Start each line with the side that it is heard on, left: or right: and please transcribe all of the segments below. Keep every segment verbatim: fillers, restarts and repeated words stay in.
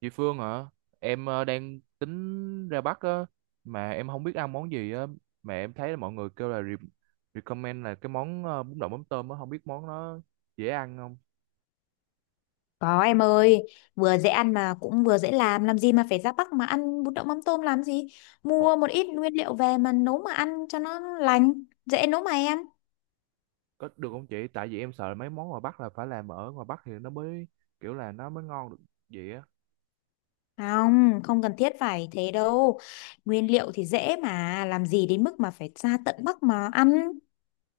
right: Chị Phương hả? Em ờ, đang tính ra Bắc á, mà em không biết ăn món gì á, mà em thấy là mọi người kêu là re- recommend là cái món ờ, bún đậu mắm tôm á, không biết món nó dễ ăn không?
left: Có em ơi, vừa dễ ăn mà cũng vừa dễ làm, làm gì mà phải ra Bắc mà ăn bún đậu mắm tôm làm gì?
right: Ồ,
left: Mua một ít nguyên liệu về mà nấu mà ăn cho nó lành, dễ nấu mà em.
right: có được không chị? Tại vì em sợ là mấy món ngoài Bắc là phải làm ở ngoài Bắc thì nó mới kiểu là nó mới ngon được vậy á.
left: Không, không cần thiết phải thế đâu. Nguyên liệu thì dễ mà, làm gì đến mức mà phải ra tận Bắc mà ăn.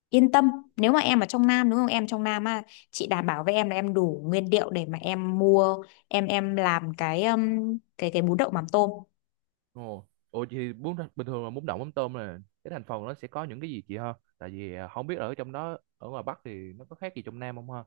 left: Yên tâm, nếu mà em ở trong Nam đúng không? Em trong Nam á, chị đảm bảo với em là em đủ nguyên liệu để mà em mua, em em làm cái um, cái cái bún đậu mắm tôm.
right: Ồ, ồ chị, bún bình thường là bún đậu mắm tôm là cái thành phần nó sẽ có những cái gì chị ha? Tại vì ờ, không biết ở trong đó ở ngoài Bắc thì nó có khác gì trong Nam không ha?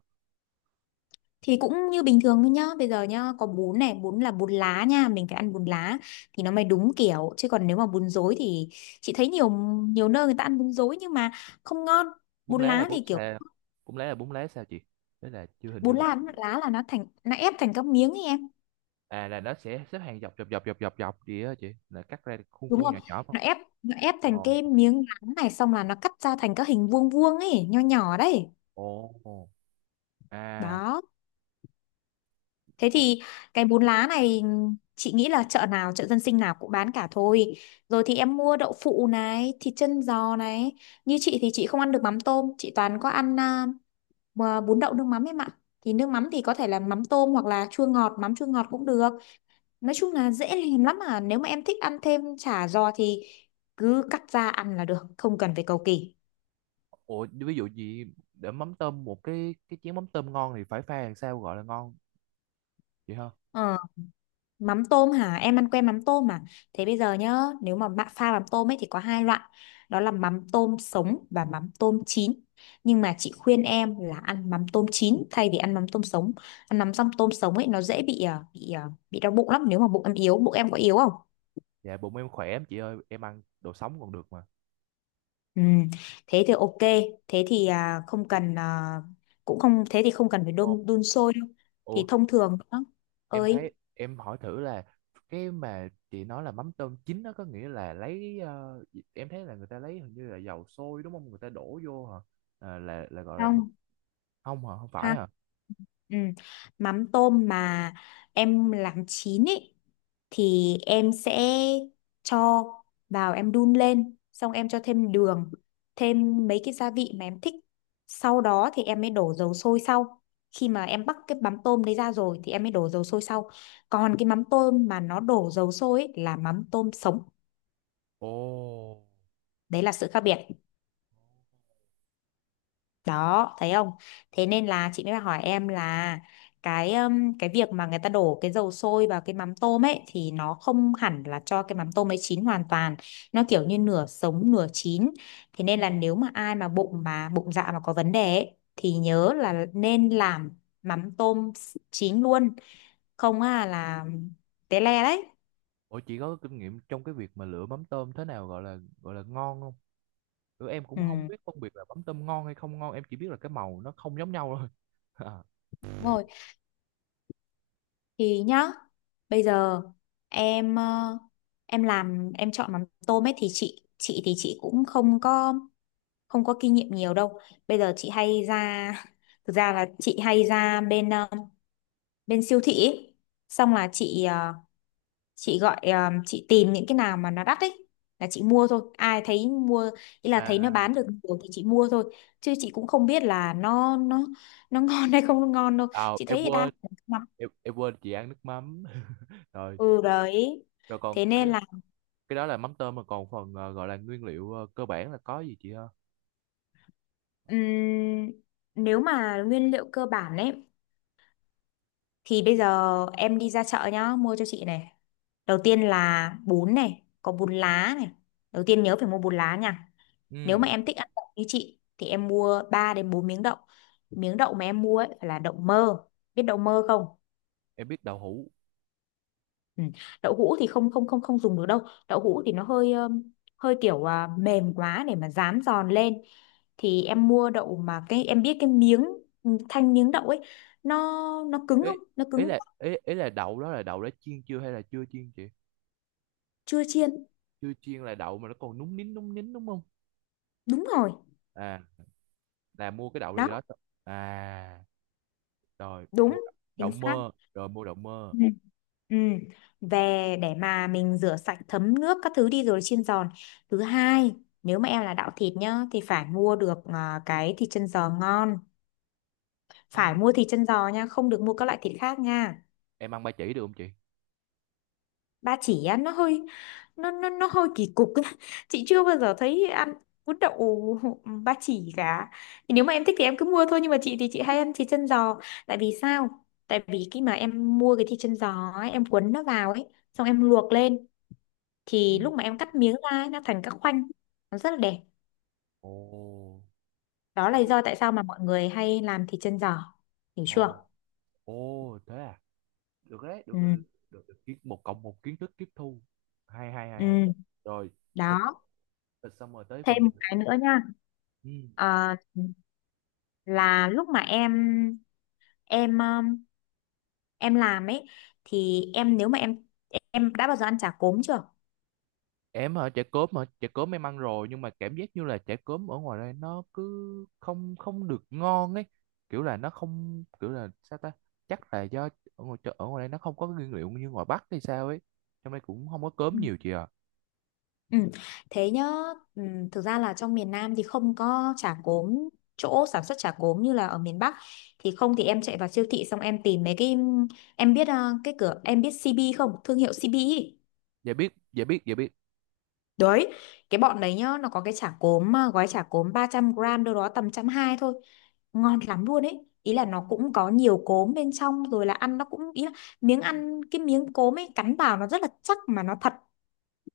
left: Thì cũng như bình thường thôi nhá, bây giờ nhá, có bún này, bún là bún lá nha, mình phải ăn bún lá thì nó mới đúng kiểu. Chứ còn nếu mà bún rối thì chị thấy nhiều nhiều nơi người ta ăn bún rối nhưng mà không ngon.
right: Bún
left: Bún
right: lá là
left: lá
right: bún
left: thì kiểu
right: xào, bún lá là bún lá sao chị? Thế là chưa hình
left: bún
right: dung
left: lá
right: được.
left: lá là nó thành nó ép thành các miếng ấy em,
right: À là nó sẽ xếp hàng dọc dọc dọc dọc dọc dọc gì đó chị, là cắt ra khuôn
left: đúng
right: khuôn
left: không?
right: nhỏ nhỏ không?
left: Nó ép nó ép thành
right: Ồ,
left: cái miếng lá này, xong là nó cắt ra thành các hình vuông vuông ấy, nho nhỏ đấy.
right: ồ, à,
left: Đó. Thế
right: ồ,
left: thì cái bún lá này, chị nghĩ là chợ nào, chợ dân sinh nào cũng bán cả thôi. Rồi thì em mua đậu phụ này, thịt chân giò này. Như chị thì chị không ăn được mắm tôm, chị toàn có ăn à, mà bún đậu nước mắm em ạ. Thì nước mắm thì có thể là mắm tôm hoặc là chua ngọt, mắm chua ngọt cũng được. Nói chung là dễ làm lắm à. Nếu mà em thích ăn thêm chả giò thì cứ cắt ra ăn là được, không cần phải cầu kỳ.
right: ồ ví dụ gì để mắm tôm, một cái cái chén mắm tôm ngon thì phải pha làm sao gọi là ngon chị ha?
left: Ờ. Mắm tôm hả? Em ăn quen mắm tôm mà. Thế bây giờ nhá, nếu mà bạn pha mắm tôm ấy thì có hai loại. Đó là mắm tôm sống và mắm tôm chín. Nhưng mà chị khuyên em là ăn mắm tôm chín thay vì ăn mắm tôm sống. Ăn mắm xong tôm sống ấy nó dễ bị à, bị à, bị đau bụng lắm, nếu mà bụng em yếu, bụng em có yếu không?
right: Dạ bụng em khỏe lắm chị ơi, em ăn đồ sống còn được mà.
left: Ừ. Thế thì ok, thế thì à, không cần à, cũng không, thế thì không cần phải
right: Ồ,
left: đun đun sôi đâu.
right: ủa,
left: Thì thông thường đó.
right: em
left: Ơi,
right: thấy em hỏi thử là cái mà chị nói là mắm tôm chín nó có nghĩa là lấy, ờ, em thấy là người ta lấy hình như là dầu sôi đúng không, người ta đổ vô hả? À, là là gọi là bún.
left: không
right: Không hả, không phải
left: ha,
right: hả?
left: ừ. Mắm tôm mà em làm chín ý thì em sẽ cho vào, em đun lên, xong em cho thêm đường, thêm mấy cái gia vị mà em thích, sau đó thì em mới đổ dầu sôi. Sau khi mà em bắc cái mắm tôm đấy ra rồi thì em mới đổ dầu sôi sau. Còn cái mắm tôm mà nó đổ dầu sôi ý, là mắm tôm sống.
right: Ồ.
left: Đấy là sự khác biệt đó, thấy không? Thế nên là chị mới hỏi em là cái um, cái việc mà người ta đổ cái dầu sôi vào cái mắm tôm ấy thì nó không hẳn là cho cái mắm tôm ấy chín hoàn toàn, nó kiểu như nửa sống nửa chín. Thế nên là nếu mà ai mà bụng mà bụng dạ mà có vấn đề ấy, thì nhớ là nên làm mắm tôm s- chín luôn, không à là té le đấy.
right: Ủa chị có kinh nghiệm trong cái việc mà lựa mắm tôm thế nào gọi là gọi là ngon không? Ừ, em cũng không
left: Ừ.
right: biết phân biệt là mắm tôm ngon hay không ngon, em chỉ biết là cái màu nó không giống nhau thôi.
left: Đúng rồi. Thì nhá, bây giờ em ờ, em làm em chọn mắm tôm ấy thì chị chị thì chị cũng không có không có kinh nghiệm nhiều đâu. Bây giờ chị hay ra thực ra là chị hay ra bên ờ, bên siêu thị ấy. Xong là chị ờ, chị gọi ờ, chị tìm những cái nào mà nó đắt ấy là chị mua thôi. Ai thấy mua, ý là
right: À,
left: thấy nó
right: à,
left: bán được nhiều thì chị mua thôi. Chứ chị cũng không biết là nó nó nó ngon hay không ngon đâu.
right: à
left: Chị
right: em
left: thấy thì đa
right: quên,
left: phần mắm,
right: em, em quên chị ăn nước mắm. Rồi,
left: ừ đấy
right: rồi còn
left: thế
right: cái
left: nên,
right: cái đó là mắm tôm, mà còn phần ờ, gọi là nguyên liệu ờ, cơ bản là có gì chị ha?
left: Ừm, nếu mà nguyên liệu cơ bản ấy thì bây giờ em đi ra chợ nhá, mua cho chị này. Đầu tiên là bún này, có bún lá này. Đầu tiên nhớ phải mua bún lá nha.
right: Ừ,
left: Nếu mà em thích ăn đậu như chị thì em mua ba đến bốn miếng đậu. Miếng đậu mà em mua ấy phải là đậu mơ. Biết đậu mơ không?
right: em biết đậu hũ.
left: Ừ. Đậu hũ thì không không không không dùng được đâu. Đậu hũ thì nó hơi um, hơi kiểu à, mềm quá để mà rán giòn lên. Thì em mua đậu mà cái em biết cái miếng ừ, thanh miếng đậu ấy nó nó cứng
right: Ý,
left: không? Nó
right: ý
left: cứng.
right: là ý, ý là đậu đó là đậu đã chiên chưa hay là chưa chiên chị?
left: Chưa chiên.
right: Chưa chiên là đậu mà nó còn núng nín núng nín đúng không?
left: Đúng rồi.
right: À, là mua cái đậu
left: Đó,
right: gì đó. À, rồi mua
left: đúng,
right: đậu
left: chính xác.
right: mơ rồi mua đậu mơ.
left: Ừ. Ừ. Về để mà mình rửa sạch thấm nước các thứ đi rồi chiên giòn. Thứ hai, nếu mà em là đạo thịt nhá thì phải mua được à, cái thịt chân giò ngon,
right: Ừ.
left: phải mua thịt chân giò nha, không được mua các loại thịt khác nha.
right: Em ăn ba chỉ được không chị?
left: Ba chỉ á nó hơi nó nó nó hơi kỳ cục ấy. Chị chưa bao giờ thấy ăn bún đậu ba chỉ cả. Thì nếu mà em thích thì em cứ mua thôi, nhưng mà chị thì chị hay ăn thịt chân giò. Tại vì sao? Tại vì khi mà em mua cái thịt chân giò ấy, em cuốn nó vào ấy xong em luộc lên,
right: Ừ,
left: thì lúc mà em cắt miếng ra ấy, nó thành các khoanh, nó rất là đẹp.
right: ồ,
left: Đó là
right: tại
left: lý
right: vì,
left: do tại sao mà mọi người hay làm thịt chân giò, hiểu
right: ồ,
left: chưa?
right: ồ thế à, được đấy, được,
left: Ừ.
right: được, được, được. Kiến- một cộng một, kiến thức tiếp thu. Hay hay hay hay.
left: Ừ.
right: Rồi, thịt,
left: Đó.
right: thịt xong rồi tới
left: Thêm
right: phần gì?
left: một cái nữa nha.
right: Ừ.
left: Ờ, là lúc mà em em um, em làm ấy thì em, nếu mà em em đã bao giờ ăn chả cốm chưa?
right: Em ở chợ cốm mà, chợ cốm em ăn rồi, nhưng mà cảm giác như là chả cốm ở ngoài đây nó cứ không không được ngon ấy, kiểu là nó không, kiểu là sao ta, chắc là do ở ngoài chợ, ở ngoài đây nó không có cái nguyên liệu như ngoài Bắc hay sao ấy. Trong đây cũng không có cốm
left: Ừ.
right: nhiều chị à.
left: Ừ. Thế nhá. Ừ, thực ra là trong miền Nam thì không có chả cốm, chỗ sản xuất chả cốm như là ở miền Bắc thì không. Thì em chạy vào siêu thị xong em tìm mấy cái, em biết uh, cái cửa, em biết xê bê không, thương hiệu xê bê ý.
right: Dạ biết, dạ biết, dạ biết.
left: Đấy, cái bọn đấy nhá, nó có cái chả cốm, ờ, gói chả cốm ba trăm gram, đâu đó tầm trăm hai thôi. Ngon lắm luôn ấy. Ý là nó cũng có nhiều cốm bên trong rồi, là ăn nó cũng, ý là miếng ăn cái miếng cốm ấy cắn vào nó rất là chắc mà nó thật.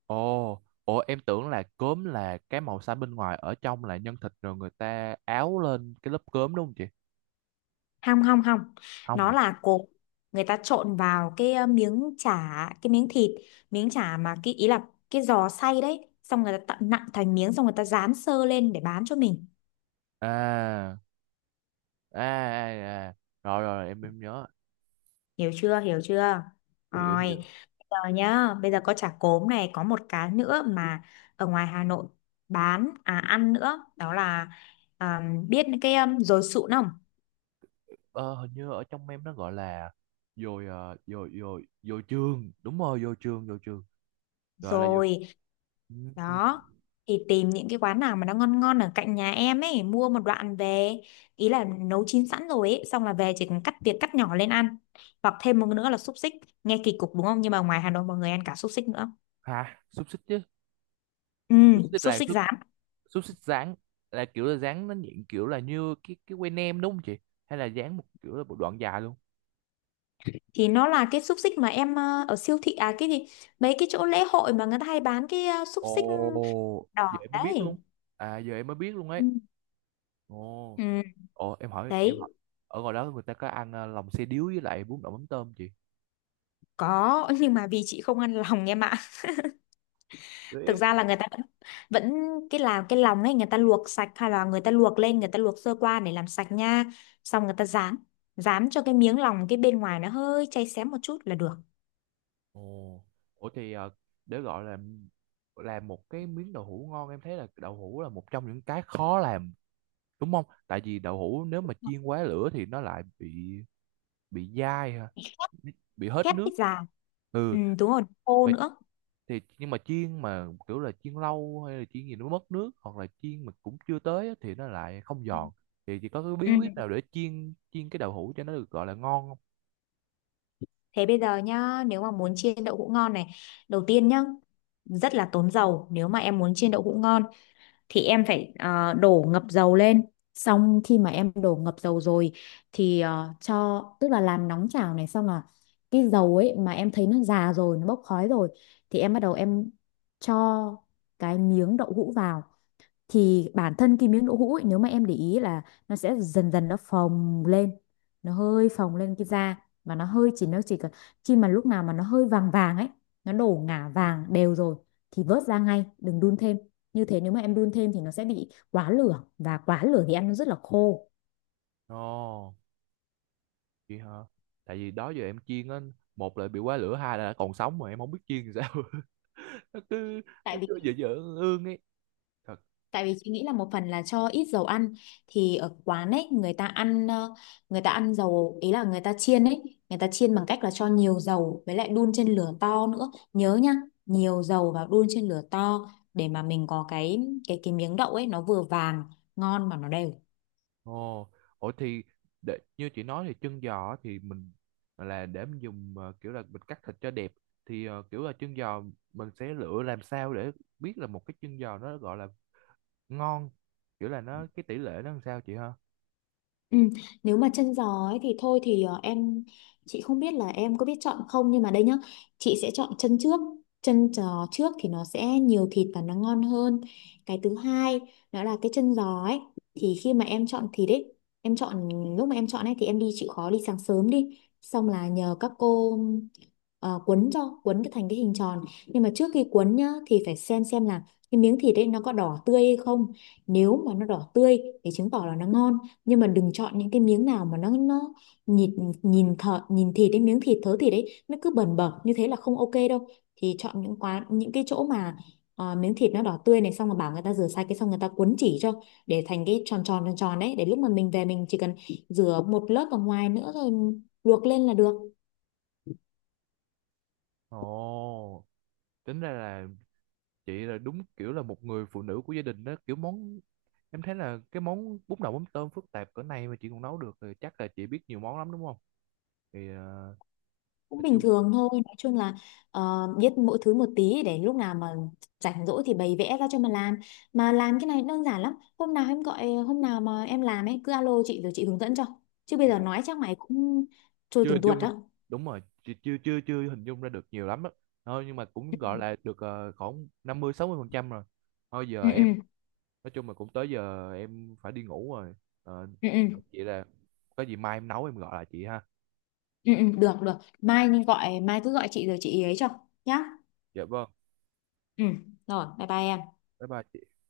right: Ồ, ồ, em tưởng là cốm là cái màu xanh bên ngoài, ở trong là nhân thịt rồi người ta áo lên cái lớp cốm đúng không chị?
left: Hong hong hong.
right: Không
left: Nó
right: ạ.
left: là cốm, người ta trộn vào cái ờ, miếng chả, cái miếng thịt, miếng chả mà cái ý là cái giò xay đấy, xong người ta tận nặn thành miếng, xong người ta rán sơ lên để bán cho mình.
right: À, à, à, à. Rồi, rồi em em nhớ.
left: Hiểu chưa? Hiểu chưa?
right: Hiểu, hiểu.
left: Rồi. Bây giờ nhá, bây giờ có chả cốm này, có một cái nữa mà ở ngoài Hà Nội bán à ăn nữa, đó là, à, biết cái um, dồi sụn không?
right: ờ, Hình như ở trong em nó gọi là dồi ờ, dồi dồi dồi trường Đúng rồi, dồi trường, dồi trường, gọi là dồi.
left: Rồi.
right: Ừm,
left: Đó thì tìm những cái quán nào mà nó ngon ngon ở cạnh nhà em ấy, mua một đoạn về. Ý là nấu chín sẵn rồi ấy, xong là về chỉ cần cắt tiệc cắt nhỏ lên ăn. Hoặc thêm một nữa là xúc xích. Nghe kỳ cục đúng không? Nhưng mà ngoài Hà Nội mọi người ăn cả xúc xích nữa.
right: hả, xúc xích chứ.
left: Ừ,
right: Xúc xích
left: xúc
right: là
left: xích
right: xúc,
left: giả
right: xúc xích rán, là kiểu là rán nó nhịn, kiểu là như cái cái que nem đúng không chị, hay là rán một kiểu là một đoạn dài luôn?
left: thì nó là cái xúc xích mà em ờ, ở siêu thị à cái gì, mấy cái chỗ lễ hội mà người ta hay bán cái ờ, xúc
right: Ồ
left: xích
right: giờ
left: đỏ
right: em mới biết luôn,
left: đấy.
right: à giờ em mới biết luôn ấy.
left: Ừ.
right: Ồ,
left: Ừ,
right: ồ, em hỏi em hỏi
left: đấy.
right: ở ngoài đó người ta có ăn ờ, lòng xe điếu với lại bún đậu mắm tôm chị?
left: Có, nhưng mà vì chị không ăn lòng em ạ. Thực
right: Ê,
left: ra là người ta vẫn, vẫn cái làm cái lòng ấy, người ta luộc sạch hay là người ta luộc lên, người ta luộc sơ qua để làm sạch nha. Xong người ta rán rán cho cái miếng lòng, cái bên ngoài nó hơi cháy xém một chút là được.
right: ồ, ủa thì ờ, để gọi là làm một cái miếng đậu hũ ngon, em thấy là đậu hũ là một trong những cái khó làm đúng không? Tại vì đậu hũ nếu mà chiên quá lửa thì nó lại bị bị dai ha, bị bị hết
left: Khét
right: nước.
left: cái già.
right: Ừ,
left: Ừ, đúng rồi, khô
right: mà
left: nữa.
right: thì nhưng mà chiên mà kiểu là chiên lâu hay là chiên gì nó mất nước, hoặc là chiên mà cũng chưa tới á, thì nó lại không giòn. Thì chỉ có cái bí
left: Ừ.
right: quyết nào để chiên chiên cái đậu hũ cho nó được gọi là ngon không?
left: Thế bây giờ nhá, nếu mà muốn chiên đậu hũ ngon này, đầu tiên nhá, rất là tốn dầu. Nếu mà em muốn chiên đậu hũ ngon thì em phải ờ, đổ ngập dầu lên. Xong khi mà em đổ ngập dầu rồi thì ờ, cho tức là làm nóng chảo này, xong là cái dầu ấy mà em thấy nó già rồi, nó bốc khói rồi thì em bắt đầu em cho cái miếng đậu hũ vào. Thì bản thân cái miếng đỗ hũ ấy, nếu mà em để ý là nó sẽ dần dần nó phồng lên, nó hơi phồng lên cái da, và nó hơi chỉ nó chỉ cần khi mà lúc nào mà nó hơi vàng vàng ấy, nó đổ ngả vàng đều rồi thì vớt ra ngay, đừng đun thêm. Như thế nếu mà em đun thêm thì nó sẽ bị quá lửa, và quá lửa thì ăn nó rất là khô.
right: Ồ. Chị hả? Tại vì đó giờ em chiên á, một là bị quá lửa, hai là đã còn sống mà em không biết chiên thì sao. Nó cứ
left: Tại
right: nó
left: vì
right: cứ dở dở ương ương ấy. Thật.
left: Tại vì chị nghĩ là một phần là cho ít dầu ăn, thì ở quán ấy người ta ăn ờ, người ta ăn dầu, ý là người ta chiên ấy, người ta chiên bằng cách là cho nhiều dầu với lại đun trên lửa to nữa, nhớ nhá, nhiều dầu và đun trên lửa to để mà mình có cái cái cái miếng đậu ấy nó vừa vàng ngon mà nó đều.
right: Ồ, ủa thì để, như chị nói thì chân giò á thì mình là để mình dùng, ờ, kiểu là mình cắt thịt cho đẹp, thì ờ, kiểu là chân giò mình sẽ lựa làm sao để biết là một cái chân giò nó gọi là ngon, kiểu là nó cái tỷ lệ nó làm sao chị ha?
left: Ừ, nếu mà chân giò ấy thì thôi thì ờ, em chị không biết là em có biết chọn không, nhưng mà đây nhá, chị sẽ chọn chân trước, chân giò trước thì nó sẽ nhiều thịt và nó ngon hơn. Cái thứ hai, đó là cái chân giò ấy, thì khi mà em chọn thịt ấy, em chọn lúc mà em chọn ấy thì em đi chịu khó đi sáng sớm đi, xong là nhờ các cô ờ, cuốn cho cuốn cái thành cái hình tròn. Nhưng mà trước khi cuốn nhá thì phải xem xem là cái miếng thịt ấy nó có đỏ tươi hay không. Nếu mà nó đỏ tươi thì chứng tỏ là nó ngon. Nhưng mà đừng chọn những cái miếng nào mà nó nó nhìn nhìn thợ nhìn thịt đấy, miếng thịt thớ thịt đấy nó cứ bẩn bẩn như thế là không ok đâu. Thì chọn những quán những cái chỗ mà ờ, miếng thịt nó đỏ tươi này, xong rồi bảo người ta rửa sạch cái, xong người ta cuốn chỉ cho để thành cái tròn tròn tròn tròn đấy, để lúc mà mình về mình chỉ cần rửa một lớp ở ngoài nữa rồi luộc lên là được.
right: Ồ, tính ra là chị là đúng kiểu là một người phụ nữ của gia đình đó, kiểu món, em thấy là cái món bún đậu mắm tôm phức tạp cỡ này mà chị còn nấu được thì chắc là chị biết nhiều món lắm đúng không? Thì ờ,
left: Cũng
right: nói
left: bình
right: chung,
left: thường thôi, nói chung là ờ, biết mỗi thứ một tí để lúc nào mà rảnh rỗi thì bày vẽ ra cho mà làm. Mà làm cái này đơn giản lắm, hôm nào em gọi hôm nào mà em làm ấy cứ alo chị rồi chị hướng dẫn cho. Chứ bây giờ
right: dạ
left: nói chắc mày cũng trôi
right: chưa
left: từng
right: hình
left: tuột
right: dung.
left: đó.
right: Đúng rồi chị, chưa chưa chưa hình dung ra được nhiều lắm á. Thôi nhưng mà cũng gọi là được ờ, khoảng năm mươi sáu mươi phần trăm rồi. Thôi
left: Ừ.
right: giờ
left: Ừ.
right: em, nói chung là cũng tới giờ em phải đi ngủ rồi. Ờ,
left: Ừ. Ừ.
right: chị, là có gì mai em nấu em gọi lại chị ha.
left: Ừ. Ừ, ừ, được được, mai nên gọi, mai cứ gọi chị rồi chị ấy cho nhá.
right: Dạ vâng.
left: Ừ. Rồi, bye bye em.
right: Bye bye chị.